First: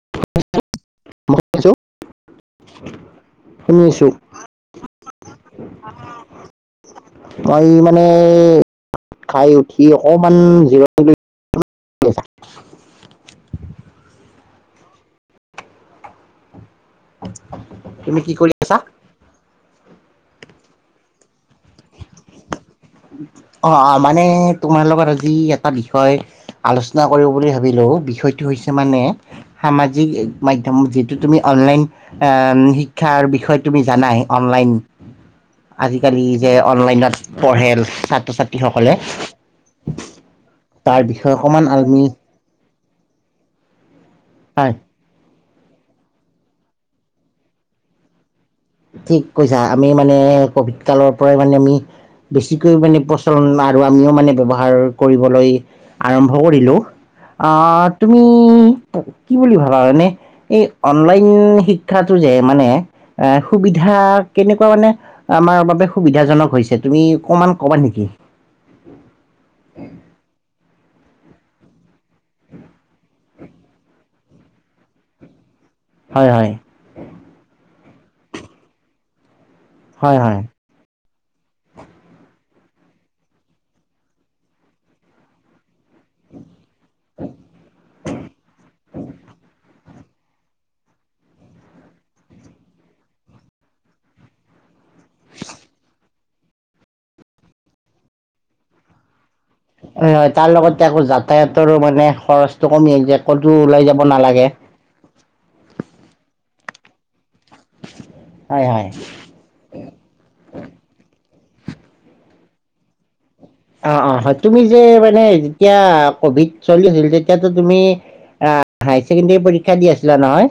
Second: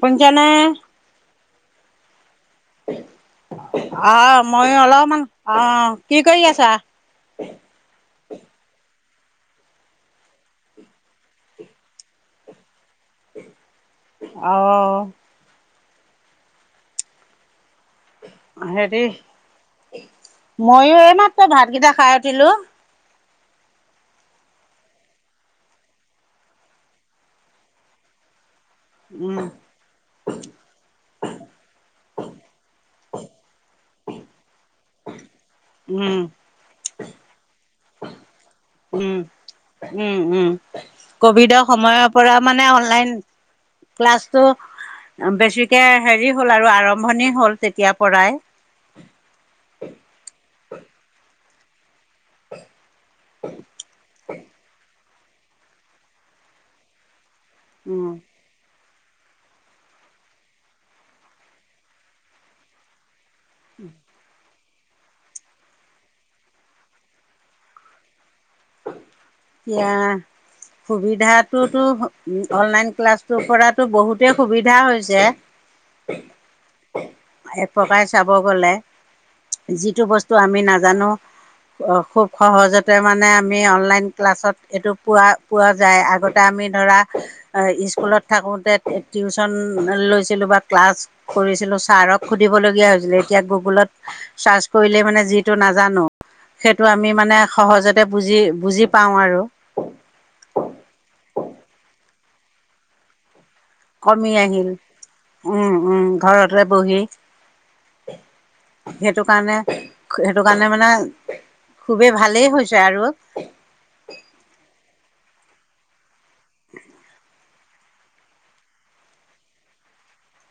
কোন য ন ইছো আহ মই অলপমান আহ কি কৰি আছা মই মানে খাই উঠি অকমান জিৰণ আহ [inaudible] তুমি কি কৰি আছা মই এইমাত্ৰ ভাতকেইটা খাই উঠিলো অ মানে তোমাৰ লগত আজি এটা বিষয় আলোচনা কৰিব বুলি ভাবিলো বিষয়টো হৈছে স মানে উম, সামাজিক মাধ্যম যিটো তুমি অনলাইন শিক্ষাৰ বিষয়ে তুমি জানাই অনলাইন উম, আজিকালি যে অনলাইনত ছাত্ৰ-ছাত্ৰী উম, উম, উম, তাৰ বিষয়ে অকণমান কভিডৰ আমি সময়ৰ পৰা মানে অনলাইন ক্লছটো হয় বেছি কে হেৰি হ'ল আৰু আৰম্ভণি হ'ল তেতিয়াৰ পৰাই। ঠিক কৈছা আমি মানে ক'ভিড কালৰ পৰাই মানে আমি বেছিকৈ মানে প্ৰচলন আৰু আমিও মানে ব্যৱহাৰ কৰিবলৈ আৰম্ভ কৰিলোঁ। আ, উম, তুমি কি বুলি ভাবা এনে এই অনলাইন শিক্ষাটো যে মানে এ সুবিধা কেনেক কুৱা মানে আমাৰ বাবে সুবিধাজনক হৈছে তুমি অকমান ক'বা নেকি। এয়া সুবিধটোতো অনলাইন ক্লাছটোৰ পৰাতো বহুতে সুবিধা হৈছে। হয়, হয়। পকাই চাব গ'লে যিটো হয় বস্তু হয় আমি নাজানো খুব সহজতে মানে আমি অনলাইন ক্লাছত এইটো পোৱা, পোৱা যায়, আগতে আমি ধৰা স্কুলত থাকোঁতে টিউচন লৈছিলোঁ বা ক্লাছ কৰিছিলোঁ ছাৰক সুধিবলগীয়া হৈছিল এতিয়া গুগলত চাৰ্চ কৰিলেই মানে যিটো নাজানো সেইটো আমি মানে সহজতে বুজি বুজি পাওঁ আৰু হয়, হয় তাৰ লগতে আকৌ যাতায়াতৰো মানে খৰচটো কমি আহি যায়। কমি আহিল উম, উম, ঘৰত বহি হয় হয়। সেইটো কাৰণে, সেইটো কাৰণে মানে খুবেই ভালেই হৈছে আৰু অ', অ', হয় তুমি যে মানে যেতিয়া ক'ভিড চলি আছিল তেতিয়া তুমি হাইছেকেণ্ডাৰী পৰীক্ষা দি আছিলা নহয়।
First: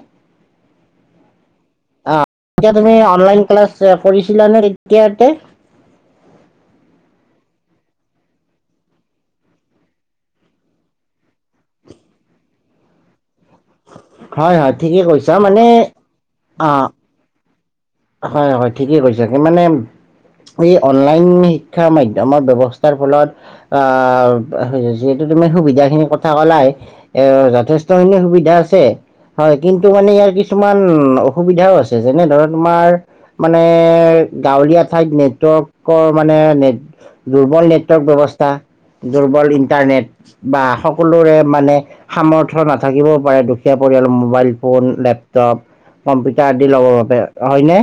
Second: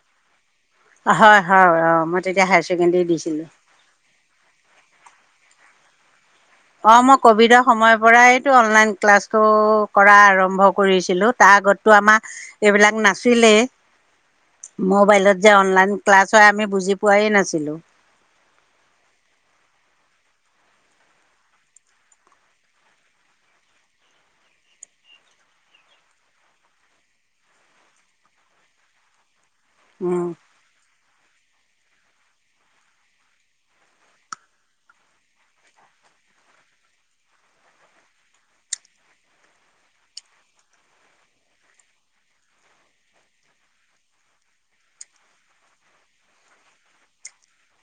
হয়, হয়, অ', ম এতিয়া তুমি অনলাইন ক্লাছ কৰিছিলা নে তেতিয়াতে? অ', মই ক'ভিডৰ সময়ৰ পৰাইতো অনলাইন ক্লাছটো কৰা আৰম্ভ কৰিছিলো তাৰ আগতো আমাৰ এইবিলাক নাছিলেই। হয় হয় ঠিকে কৈছা মোবাইলত যে মানে অনলাইন ক্লাছ হয় আমি অ বুজি পোৱাই নাছিলো। হয়, হয় ঠিকে কৈছা মানে এই অনলাইন শিক্ষা মাধ্যমৰ ব্যৱস্থাৰ ফলত আ, যিহেতু সুবিধাখিনি কথা ক'লাই এ, যথেষ্টখিনি সুবিধা আছে হয় কিন্তু মানে ইয়াৰ কিছুমান অসুবিধাও আছে ছে যেনে ধৰণ তোমাৰ মানে গাঁৱলীয়া ঠাইত নেটৱৰ্কৰ মানে নেট দুৰ্বল নেটৱৰ্ক ব্যৱস্থা দুৰ্বল ইণ্টাৰনেট বা সকলোৰে মানে সামৰ্থয় নাথাকিবও পাৰে দুখীয়া পৰিয়ালৰ মোবাইল ফোন লেপটপ কম্পিউটাৰ আদি ল'বৰ বাবে হয়নে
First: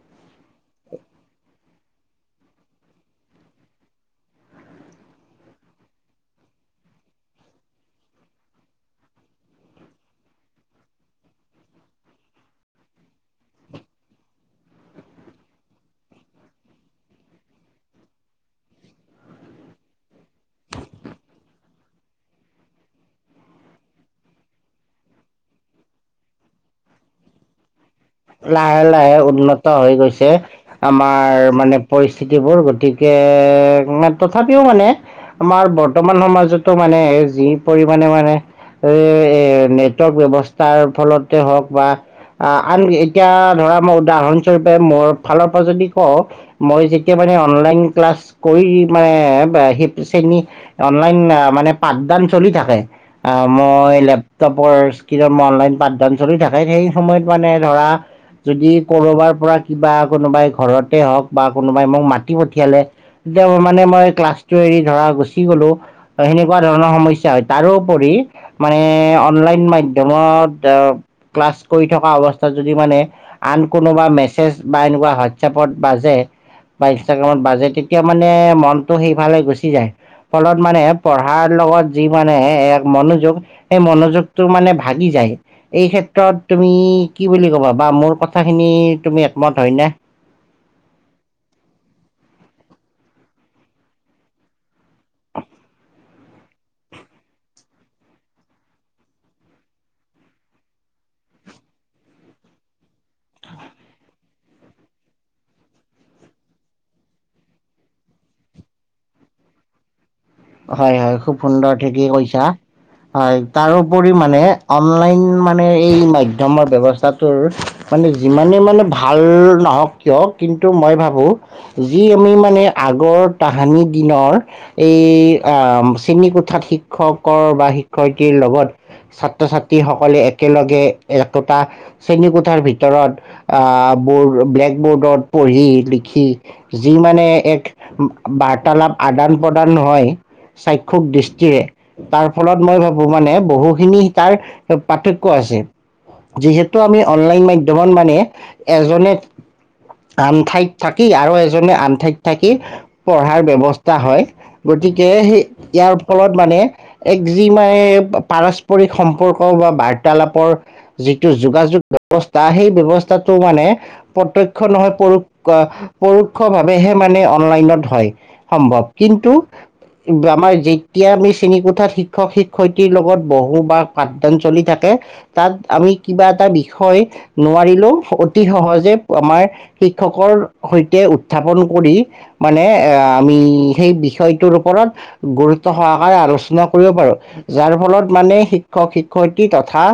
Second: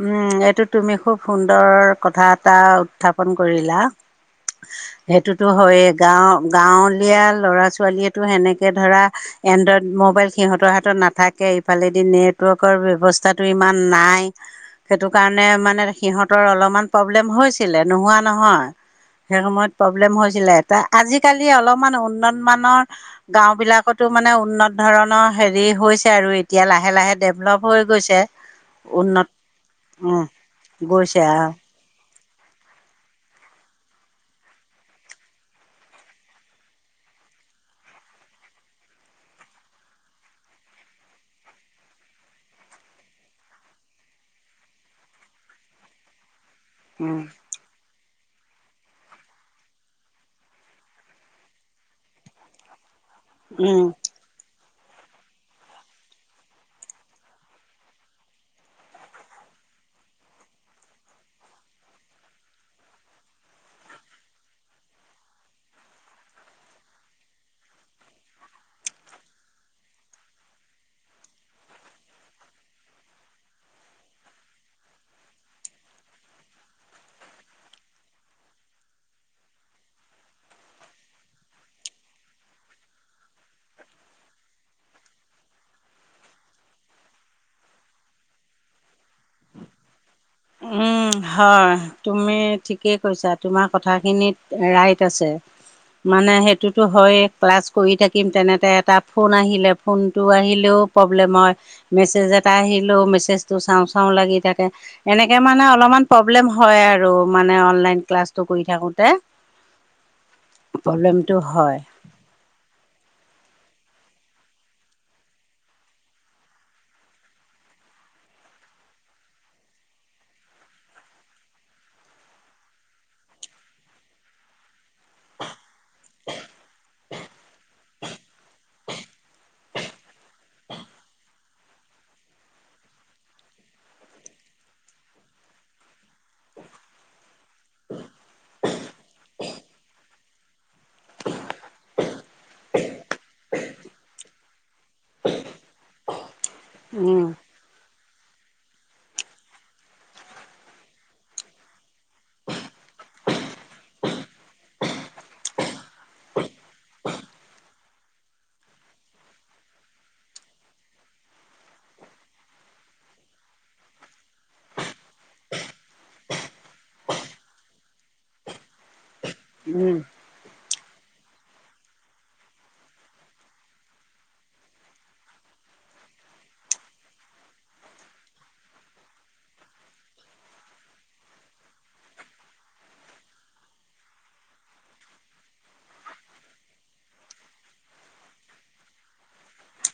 উম এ এইটো তুমি খুব সুন্দৰ কথা এটা উত্থাপন কৰিলা সেইটোতো হয়ে গাও গাঁৱলীয়া লৰা ছোৱালীয়েতো সেনেকে ধৰা এনড্ৰইড ম'বাইল সিহঁতৰ হাতত নাথাকে ইফালেদি নেটৱৰ্কৰ ব্যৱস্থাটো ইমান নাই সেইটো কাৰণে মানে সিহতৰ অলপমান প্ৰব্লেম হৈছিলে নোহোৱা নহয় সেই সময়ত প্ৰব্লেম হৈছিলে আজিকালি অলপমান উন্নত মানৰ গাওঁ বিলাকতো মানে উন্নত ধৰণৰ হেৰি হৈছে আৰু এতিয়া লাহে লাহে ডেভলপ হৈ গৈছে লাহে লাহে উন্নত হৈ উম গৈছে গৈছে আৰু আমাৰ মানে পৰি স্থিতিবোৰ গতিকে তথাপিও মানে আমাৰ বৰ্তমান সমাজতো মানে যি পৰিমাণে মানে এ এ নেটৱৰ্ক ব্যৱস্থাৰ ফলতে হওক বা আন এতিয়া ধৰা মই উদাহৰণস্বৰূপে মোৰ ফালৰ পৰা যদি কওঁ মই যেতিয়া উম মানে অনলাইন ক্লাছ কৰি মানে সেই শ্ৰেণী অনলাইন মানে পাঠদান চলি থাকে আ উম মই লেপটপ স্কেনত অনলাইন পাঠদান চলি থাকে সেই সময়ত মানে ধৰা যদি কৰবাৰ পৰা কিবা কোনোবাই ঘৰতে হওক বা কোনোবাই মোক মাতি পঠিয়ালে তেতিয়া মানে মই ক্লাছটো এৰি ধৰা গুচি গলো সেনেকুৱা ধৰণৰ সমস্যা হয় তাৰোপৰি মানে অনলাইন মাধ্যমত আহ ক্লাছ কৰি থকা অৱস্থাত যদি মানে আন কোনোবা মেছেজ বা এনেকুৱা হোৱাটছএপত বাজে বা ইনষ্টাগ্ৰামত বাজে তেতিয়া মানে মনতটো সেইফালে গুচি যায় ফলত মানে পঢ়াৰ লগত যি মানে এক মনোযোগ সেই মনোযোগটো মানে ভাগি যায় এই ক্ষেত্ৰত তুমি কি বুলি ক'বা বা মোৰ কথাখিনি তুমি একমত হয় ন উম হয় তুমি ঠিকেই কৈছা তোমাৰ কথাখিনিত ৰাইট আছে মানে সেইটোতো হয় ক্লাছ কৰি থাকিম তেনেতে এটা ফোন আহিলে ফোনটো আহিলেও প্ৰব্লেম হয় মেছেজ এটা আহিলেও মেছেজটো চাওঁ চাওঁ লাগি থাকে এনেকে মানে অলপমান প্ৰব্লেম হয় আৰু মানে অনলাইন ক্লাছটো কৰি থাকোতে হয় হয় খুব সুন্দৰ ঠিকেই কৈছা হয় তাৰোপৰি মানে অনলাইন মানে এই মাধ্যমৰ ব্যৱস্থাটোৰ মানে যিমানেই মানে ভাল নহওক কিয় কিন্তু মই ভাবোঁ যি আমি মানে আগৰ তাহানি দিনৰ এই শ্ৰেণীকোঠাত শিক্ষকৰ বা শিক্ষয়িত্ৰীৰ লগত ছাত্ৰ ছাত্ৰীসকলে একেলগে একোটা শ্ৰেণীকোঠাৰ ভিতৰত বৰ্ড ব্লেক বোৰ্ডত পঢ়ি লিখি যি মানে এক বাৰ্তালাপ আদান প্ৰদান হয় সাক্ষুক দৃষ্টিৰে তাৰ ফলত মই ভাবো মানে বহুখিনি তাৰ পাৰ্থক্য আছে যিহেতু আমি উম অনলাইন মাধ্যমত মানে এজনে আন ঠাইত থাকি আৰু এজনে আন ঠাইত থাকি পঢ়াৰ ব্যৱস্থা হয় গতিকে স ইয়াৰ ফলত মানে এক যি মানে পাৰস্পৰিক সম্পৰ্ক বা বাৰ্তালাপৰ যিটো যোগাযোগ ব্যৱস্থা সেই ব্যৱস্থাটো মানে প্ৰত্যশয় নহয় পৰো পৰোক্ষভাৱেহে মানে অনলাইনত হয় সম্ভৱ কিন্তু উম আমাৰ যি এতিয়া আমি শ্ৰেণীকোঠাত শিক্ষক শিক্ষয়িত্ৰীৰ লগত বহো বা পাঠদান চলি থাকে তাত আমি কিবা এটা বিষয় নোৱাৰিলেও অতি সহজে আমাৰ শিক্ষকৰ সৈতে উত্থাপন কৰি মানে আহ আমি সেই বিষয়টোৰ ওপৰত গুৰুত্ব সহকাৰে আলোচনা কৰিব পাৰো যাৰ ফলত মানে শিক্ষক শিক্ষয়িত্ৰী তথা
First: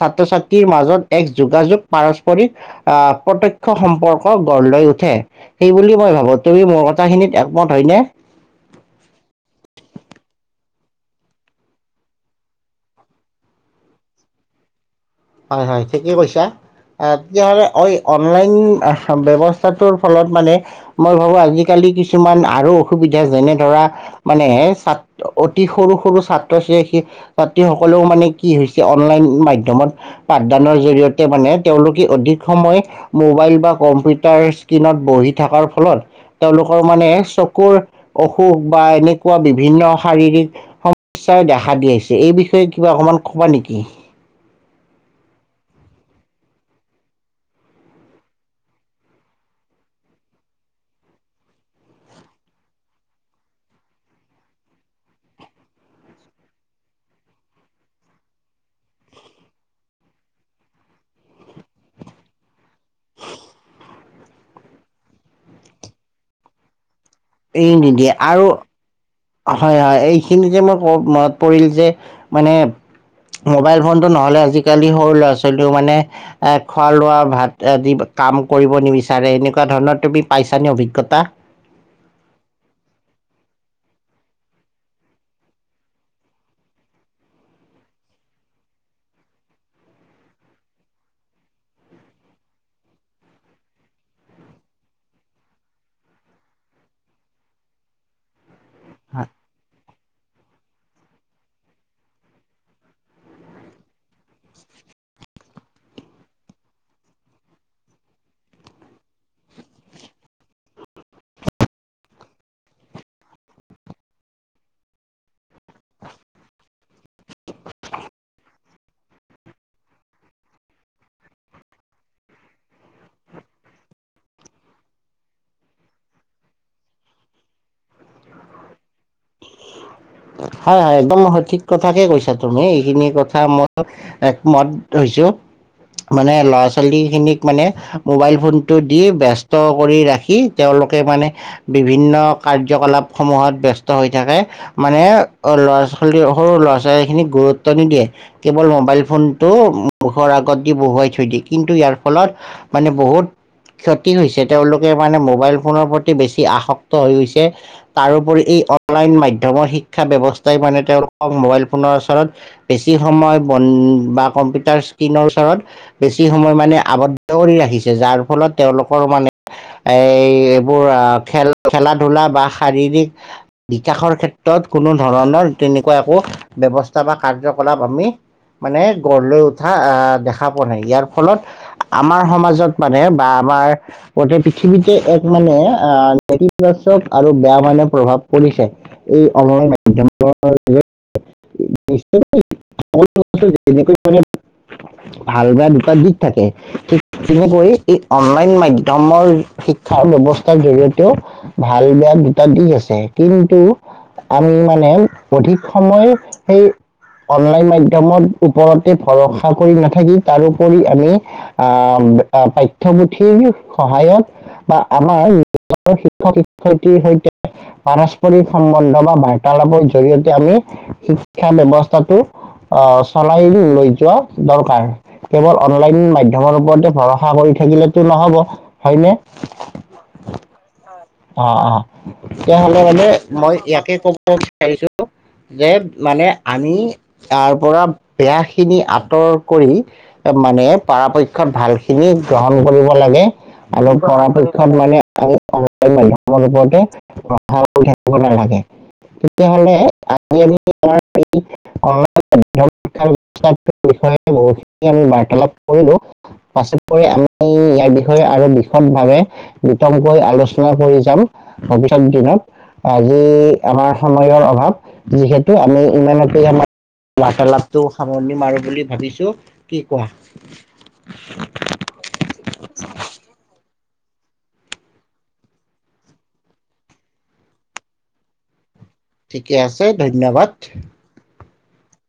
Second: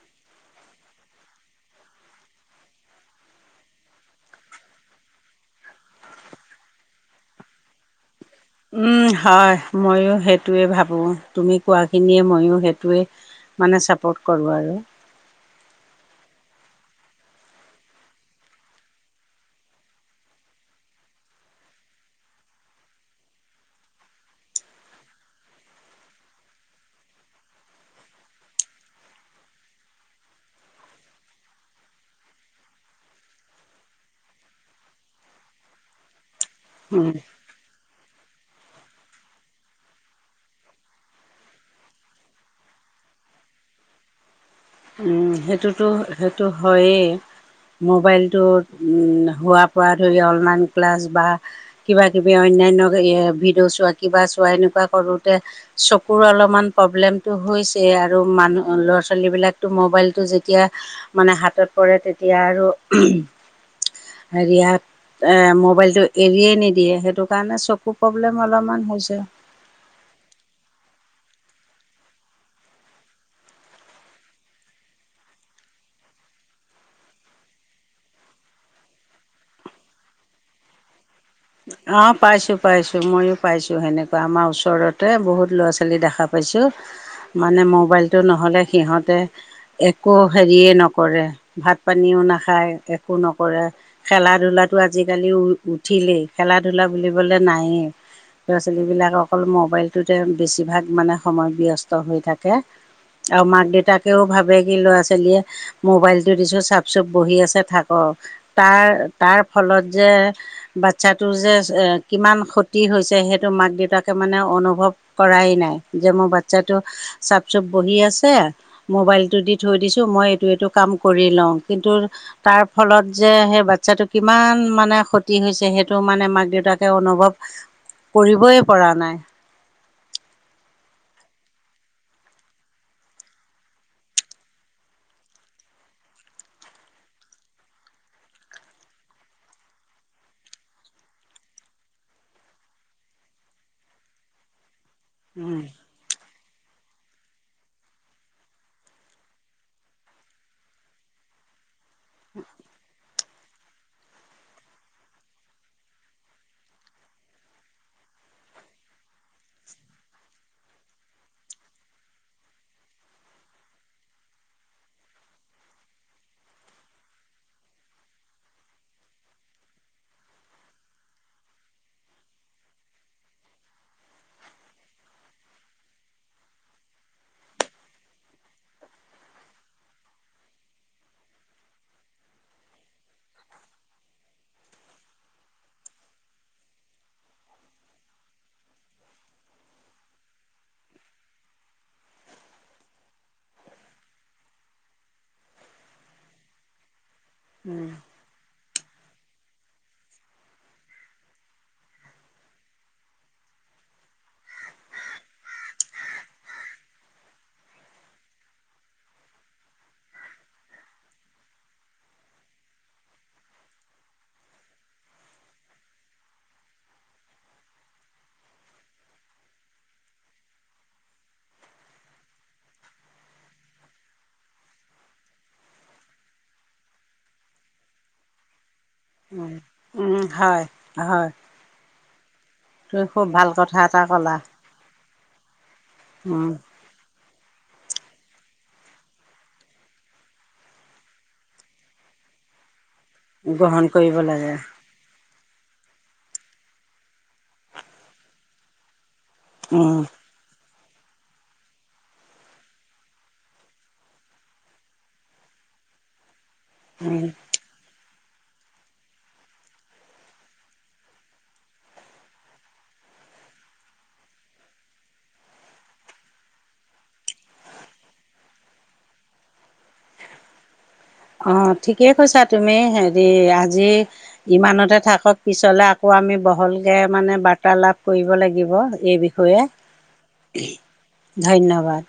ছাত্ৰ ছাত্ৰীৰ মাজত এক যোগাযোগ পাৰস্পৰিক আহ প্ৰত্ক্ষ সম্পৰ্ক গঢ় লৈ উঠে সেইব মই ভাবো তুমি মোৰ কথাখিনিত একমত হয়নে উম হয় ময়ো সেইটোৱে ভাবো তুমি কোৱাখিনিয়ে ময়ো সেইটোৱে মানে চাপৰ্ট কৰোঁ আৰু হয় হয় ঠিকেই কৈছা আহ তেতিয়াহলে অঐ অনলাইন ব্য্ৱস্থাটোৰ ফলত মানে মই ভাবো আজিকালি কিছুমান আৰু অসুবিধা যেনে ধৰা মানে অতি সৰু সৰু ছাত্ৰ ছ ছাত্ৰীসকলেও মানে কি হৈছে অনলাইন মাধ্যম পাঠদানৰ জৰিয়তে মানে তেওঁলোকে অধিক সময় মোবাইল বা কম্পিউটাৰ স্ক্ৰীণত বহি থকাৰ ফলত তেওঁলোকৰ মানে উম চকুৰ অসুখ বা এনেকুৱা বিভিন্ন শাৰীৰিক সমস্যাই দেখা দি আহিছে এই বিষয়ে কিবা অকমান কবা নেকি উম সেইটোতো সেইটো হয়েই মোবাইলটো হোৱাৰ পৰা ধৰি অনলাইন ক্লাছ বা কিবা কিবি অন্যান্য ভিডিঅ' চোৱা কিবা চোৱা এনেকুৱা কৰোঁতে চকুৰ অলপমান প্ৰব্লেমটো হৈছেই আৰু মানুহ ল'ৰা ছোৱালীবিলাকতো মোবাইল যেতিয়া মানে হাতত পৰে তেতিয়া আৰু হেৰিয়াত এ মোবাইলটো এৰিয়ে নিদিয়ে স সেইটো কাৰণে এই চকু নিদিয়ে প্ৰব্লেম আৰু অলপমান হৈছে হয় হয় এইখিনি যে মই ক ম পৰিল যে মানে মোবাইল ফোনতটো নহ'লে আজিকালি সৰু ল'ৰা ছোৱালীও মানে এ খোৱা লোৱা ভাত আদি কাম কৰিব নিবিচাৰে এনেকুৱা ধৰণৰ তুমি পাইছা নিে অভিজ্ঞতা অ'পাইছো, পাইছো ময়ো পাইছো সেনেকুৱা আমাৰ ওচৰতে বহুত ল'ৰা ছোৱালী দেখা পাইছো মানে মোবাইলটো নহ'লে সিহঁতে একো হেৰিয়ে নকৰে ভাত পানীও নাখায় একো নকৰে খেলা ধূলাটো আজিকালি উঠিলেই। খেলা ধূলা বুলিবলৈ নায়েই। ল'ৰা ছোৱালীবিলাক হয় অকল মোবাইলটোতে বেছিভাগ মানে সময় ব্যস্ত হৈ থাকে। আৰু মাক দেউতাকেও ভাবে কি ল'ৰা ছোৱালীয়ে মোবাইলটো দিছো চাপ চুপ বহি আছে থাকক তাৰ তাৰ ফলত যে বাচ্ছাটো যে কিমান ক্ষতি হৈছে সেইটো মাক দেউতাকে মানে অনুভৱ কৰাই নাই। যে মোৰ বাচ্ছাটো চাপ চুপ বহি আছে মোবাইলটো দি থৈ দিছোঁ মই এইটো এইটো কাম কৰি লওঁ কিন্তু তাৰ ফলত যে সেই বাচ্ছাটো কিমান মানে ক্ষতি হৈছে, সেই টো মানে মাক দেউতাকে অনুভৱ কৰিবই পৰা নাই। হয় হয় একদম সঠিক কথাকে কৈছা তুমি এইখিনি কথা মোৰ একমত হৈছো। মানে ল'ৰা ছোৱালী খিনিক মানে মোবাইল ফোনটো দি ব্যস্ত কৰি ৰাখি তেওঁলোকে মানে বিভিন্ন কাৰ্যকলাপ সমূহত ব্যস্ত হৈ থাকে মানে অ' উম ল'ৰা ছোৱালী সৰু ল'ৰা ছ খিনিক গুৰুত্ব নিদিয়ে, কেৱল মোবাইল ফোনটো মুখৰ আগত দি বহুৱাই থৈ দিয়ে কিন্তু ইয়াৰ ফলত মানে বহুত ক্ষতি হৈছে তেওঁলোকে মানে মোবাইল ফোনৰ প্ৰতি বেছি আসক্ত হৈ গৈছে তাৰোপৰি এই অনলাইন মাধ্যমৰ শ শিক্ষা ব্যৱস্থাই মানে তেওঁলোকক মোবাইল ফোনৰ ওচৰত বেছি সময় বন বা কম্পিউটাৰ স্ক্ৰীিনৰ ওচৰত বেছি সময় মানে আৱদ্ধ কৰি ৰাখিছে যাৰ ফলত তেওঁলোকৰ মানে এই এইবোৰ খেল, খেলা ধূলা বা শাৰীৰিক বিকাশৰ ক্ষেত্ৰত কোনো ধৰণৰ তেনেকুৱা একো ব্যৱস্থা বা কাৰ্যকলাপ আমি মানে গঢ় লৈ উঠা আ' দেখা পোৱা নাই ইয়াৰ ফলত আমাৰ সমাজত মানে বা আমাৰ গোটেই পৃথিৱীতে এক মানে আ' নেতিবাচক আৰু বেয়া মানে প্ৰভাৱ পৰিছে। এই [unintelligible] ভাল বেয়া দুটা দিশ থাকে। তেনেকৈ, এই অনলাইন মাধয়ম দাঙৰ শিক্ষাৰ ব্যৱস্থাৰ জৰিয়তেও ভাল বেয়া দুটা দিশ আছে। কিন্তু আমি মানে অধিক সময় সেই অনলাইন মাধ্য়মৰ ওপৰতে ভৰসা কৰি নাথাকি তাৰোপৰি আমি আহ পাঠ্য়পুথিৰ সহায়ত বা আমাৰ যি শিক্ষক- শিক্ষয়িত্ৰীৰ সৈতে পাৰস্পৰিক সম্বন্ধ। বাৰ্তালাপৰ জৰিয়তে আমি শিক্ষা ব্য্য়ৱস্থাটো আ' চলাই লৈ যোৱা দৰকাৰ। কেৱল অনলাইন মাধ্যম ৰ ওপৰতে ভৰসা কৰি থাকিলেতো নহব। উম্ উম হয়। হয় অ'অ'। [inaudible] তেতিয়াহ'লে তুমি মানে খুব ভাল মই কথা ইয়াকে এটা ক'ব ক'লা বিচাৰিছো যে, মানে উম আমি তাৰ পৰা বেয়া খিনি আঁতৰ কৰি মানে পৰাপক্ষত ভাল খিনি গ্ৰহণ কৰিব। লাগে। গ্ৰহণ আৰু কৰিব লাগে পৰাপক্ষত মানে [unintelligible] [unintelligible] তেতিয়াহ'লে উম আজি [unintelligible] আমি বাৰ্তালাপ কৰিলো। পাছত উম আমি ইয়াৰ বিষয় আৰু বিশদ ভাৱে বিতমকৈ আলোচনা কৰি যাম ভৱিষ্যত দিনত, আজি আমাৰ সময়ৰ অভাৱ যিহেতু আমি ইমানতে আমাৰ বাৰ্তালাপটো সামৰণি মাৰো বুলি ভাবিছো। কি কোৱা? অ ঠিকেই কৈছা তুমি হেৰি আজি ইমানতে থাকক পিছলে আকৌ আমি বহলকে মানে বাৰ্তালাাপ কৰিব লাগিব। এই ঠিকে বিষয়ে আছে ধন্যবাদ। ধন্যবাদ।